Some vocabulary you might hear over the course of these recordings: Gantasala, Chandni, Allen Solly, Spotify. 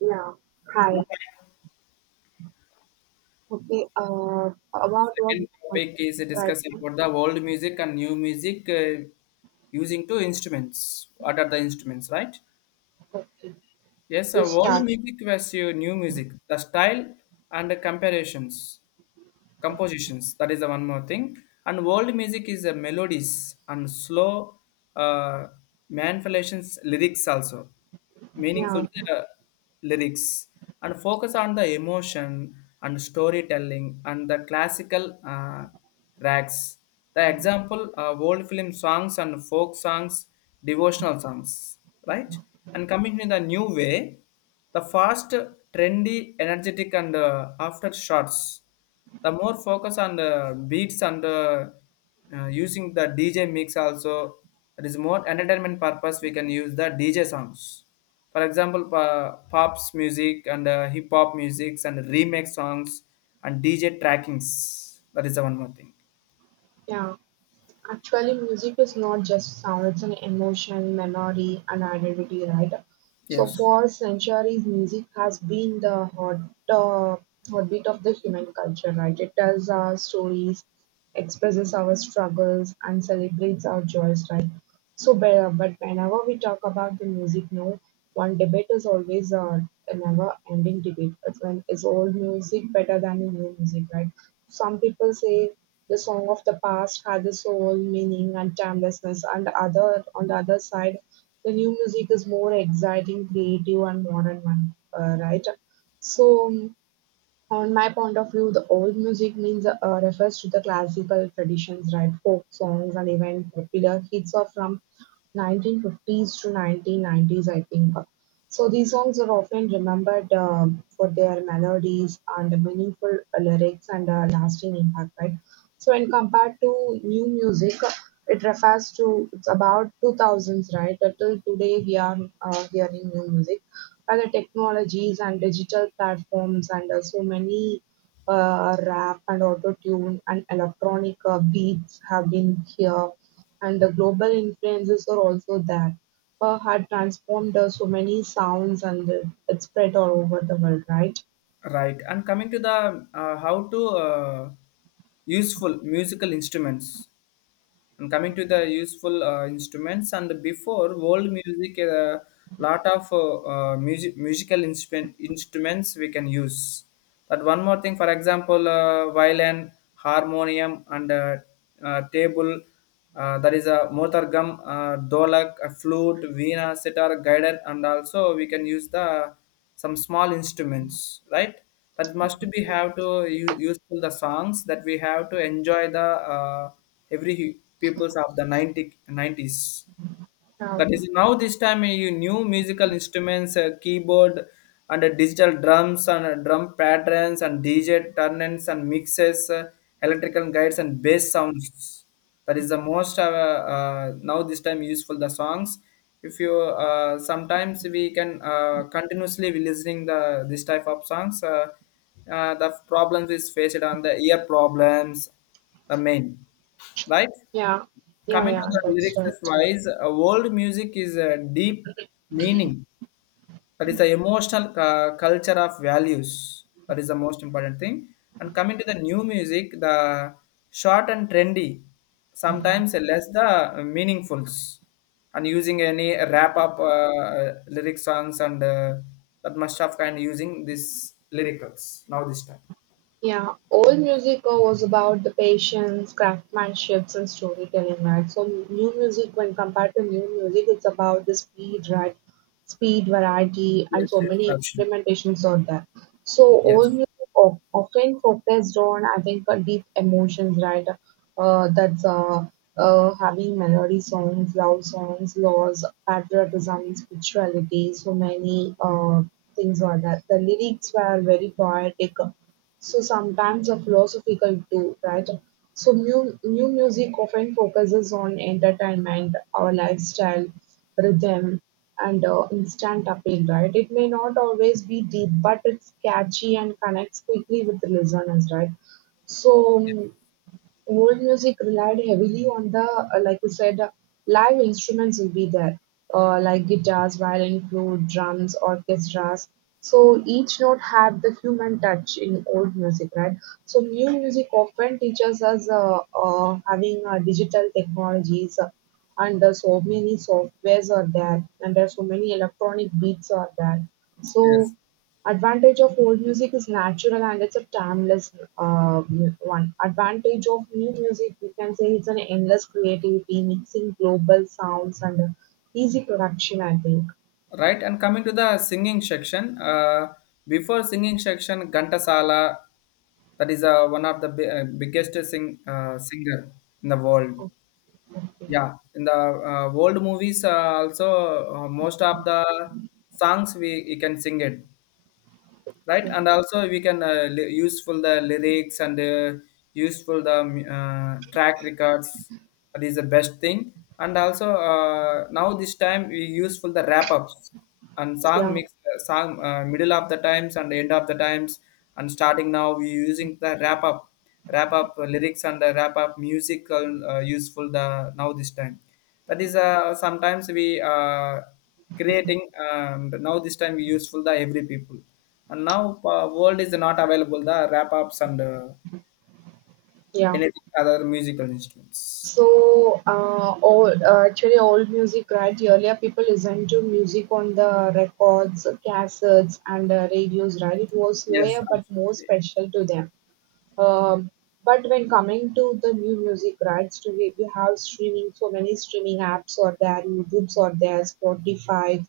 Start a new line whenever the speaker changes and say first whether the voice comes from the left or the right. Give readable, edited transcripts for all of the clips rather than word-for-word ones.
right: Yeah. Hi. Okay. About
left: Second
right: what,
left: topic is
right: right?
left: discussing about the world music and new music, using two instruments. What are the instruments, right? Yes,
right: We
left: world
right: start.
left: music versus new music, the style and the comparisons compositions, that is the one more thing. And world music is a melodies and slow, uh, manipulations lyrics, also meaningful
right: Yeah.
left: uh, lyrics, and focus on the emotion and storytelling and the classical racks. The example, world film songs and folk songs, devotional songs, right? And coming in the new way, the fast, trendy, energetic, and after shots, the more focus on the beats and the using the DJ mix also. It is more entertainment purpose, we can use the DJ songs. For example, pops music and hip hop musics and remix songs and DJ trackings, that is the one more thing.
right: Yeah. Actually, music is not just sound, it's an emotion, memory, and identity, right? So,
left: Yes,
right: for centuries, music has been the uh, heartbeat of the human culture, right? It tells our stories, expresses our struggles, and celebrates our joys, right? So, but whenever we talk about the music, no, one debate is always a never ending debate. It's when is old music better than new music, right? Some people say the song of the past had the soul, meaning, and timelessness. And other, on the other side, the new music is more exciting, creative, and modern one, right? So, on my point of view, the old music means refers to the classical traditions, right? Folk songs and even popular hits are from 1950s to 1990s, I think. So these songs are often remembered for their melodies and meaningful lyrics and lasting impact, right? So when compared to new music, it refers to it's about 2000s, right? Till today we are hearing new music, other technologies and digital platforms and so many rap and auto tune and electronic beats have been here, and the global influences are also there, had transformed so many sounds and it spread all over the world, right.
left: right. And coming to the how to useful musical instruments. And coming to the useful instruments, and before world music, a lot of instruments we can use. But one more thing, for example, violin, harmonium, and table. There is a motargam, dolak, a flute, veena, sitar, guitar, and also we can use the some small instruments, right? That must be have to useful the songs that we have to enjoy the uh, every peoples of the 90s.
right: yeah
left: That is now this time eh, you new musical instruments, keyboard and digital drums and drum patterns and DJ turn and mixes, electrical guides and bass sounds. That is the most now this time useful the songs. If you sometimes we can continuously be listening the this type of songs. The problems is faced on the ear problems, the main, right?
right: yeah yeah
left: Coming to
right: yeah
left: the
right: that's
left: lyrics
right: right.
left: wise, world music is a deep meaning. That is the emotional culture of values. That is the most important thing. And coming to the new music, the short and trendy, sometimes less the meaningfuls. And using any wrap up lyric songs and that must have kind of using this lyricals now this time.
right: Yeah, old music was about the patience, craftsmanship, and storytelling, right? So new music, when compared to new music, it's about the speed, right? Speed, variety, and
left: Yes,
right: so
left: yes,
right: many
left: absolutely.
right: experimentations out there. So
left: Yes,
right: old often focused on, I think, deep emotions, right? That's Having melody songs, love songs, laws, patriotism, spirituality, so many things are that. The lyrics were very poetic, so sometimes a philosophical too, right? So new music often focuses on entertainment, our lifestyle, rhythm, and instant appeal, right? It may not always be deep, but it's catchy and connects quickly with the listeners, right? So, old music relied heavily on the, like you said, live instruments will be there, like guitars, violin, flute, drums, orchestras. So each note had the human touch in old music, right? So new music often teaches us having digital technologies, and so many softwares are there, and there are so many electronic beats are there. So
left: yes.
right: advantage of old music is natural and it's a timeless one. Advantage of new music, we can say it's an endless creativity, mixing global sounds and easy production, I think.
left: Right, and coming to the singing section, before singing section, Gantasala, that is one of the biggest singer in the world. Yeah, in the world movies, also most of the songs we you can sing it, right. And also we can useful the lyrics and useful the track records, that is the best thing. And also now this time we useful the wrap ups and song
right: Yeah,
left: mix song middle of the times and end of the times. And starting now we using the wrap up lyrics and the wrap up musical useful the now this time. That is sometimes we creating, and now this time we useful the every people. And now world is not available the rap ups and
right: yeah.
left: anything other musical instruments.
right: So, old, actually, old music, right? Earlier, people listened to music on the records, cassettes, and radios, right? It was
left: Yes,
right: slower but more
left: absolutely.
right: special to them. Um, but when coming to the new music rights today, we have streaming, so many streaming apps are there, YouTube's are there, Spotify,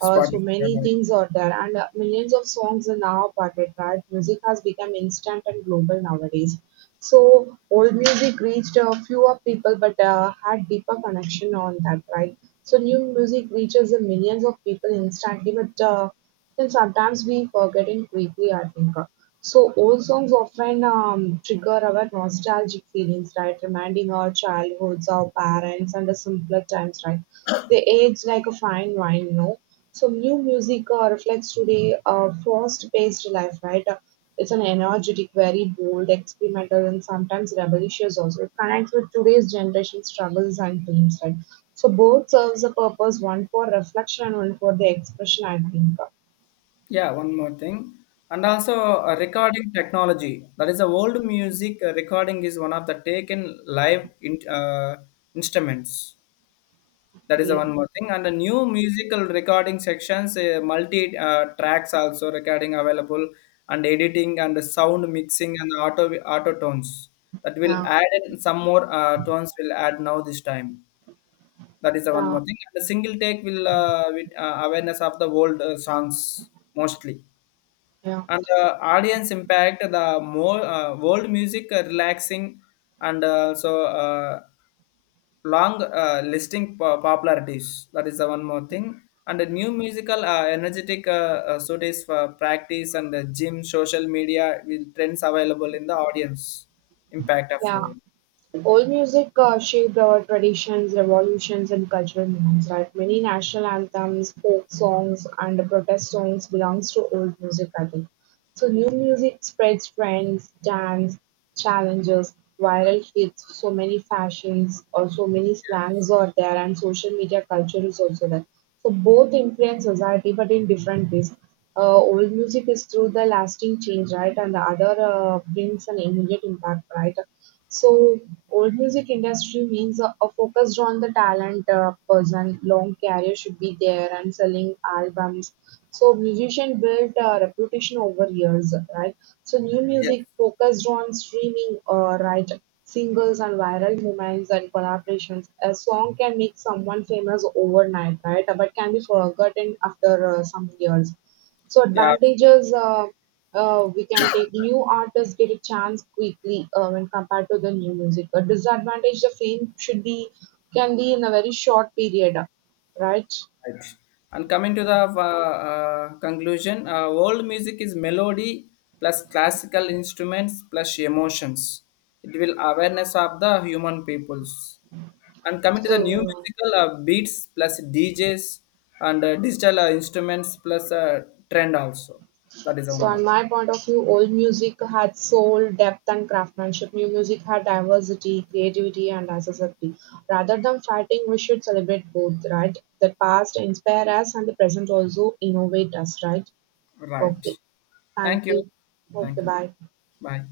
right: so
left: Spotify
right: many
left: like-
right: things are there, and millions of songs are now parted, right? Music has become instant and global nowadays. So old music reached a fewer people, but had deeper connection on that, right? So new music reaches the millions of people instantly, but then sometimes we forget it quickly, I think. So old songs often trigger our nostalgic feelings, right? Reminding our childhoods, our parents, and the simpler times, right? They age like a fine wine, you know. So new music reflects today fast-paced life, right? It's an energetic, very bold, experimental, and sometimes rebellious also. It connects with today's generation struggles and dreams, right? So both serves a purpose, one for reflection and one for the expression, I think.
left: yeah, one more thing. And also recording technology, that is the old music recording is one of the taken live in, instruments. That is the
right: Okay.
left: one more thing. And the new musical recording sections, multi tracks also recording available, and editing and the sound mixing and auto tones. That will
right: Yeah,
left: add in some more tones. Will add now this time. That is the one
right: yeah,
left: more thing. And the single take will with awareness of the old songs mostly.
right: yeah,
left: And the audience impact the more world music relaxing and also. Long popularities, that is the one more thing. And the new musical energetic suits for practice and the gym social media will trends available in the audience impact of
right: yeah.
left: you.
right: Old Allmusic shaped our traditions, revolutions and cultural norms, right? Many national anthems, folk songs and protest songs belongs to old music, I think. So new music spreads trends, dance, challenges, viral hits, so many fashions or so many slangs are there and social media culture is also there. So both influence society but in different ways. Old music is through the lasting change, right? And the other brings an immediate impact, right? So old music industry means a focused on the talent person, long career should be there and selling albums. So musician built a reputation over years, right? So new
left: Yes,
right: music focused on streaming, right? Singles and viral moments and collaborations. A song can make someone famous overnight, right? But can be forgotten after some years. So
left: yeah, sure,
right: advantages we can take new artists get a chance quickly when compared to the new music. A disadvantage the fame should be can be in a very short period, right?
left: right. And coming to the conclusion, world music is melody plus classical instruments plus emotions. It will awareness of the human peoples. And coming to the new
right: So
left: musical beats plus DJs and digital instruments plus trend also. That is one
right: so on
left: market.
right: my point of view, old music had soul, depth, and craftsmanship. New music had diversity, creativity, and accessibility. Rather than fighting, we should celebrate both, right? The past inspire us, and the present also innovate us, right? Okay,
left: Right.
right: thank
left: Thank you.
right: you. Okay,
left: Thank you.
right: bye.
left: Bye.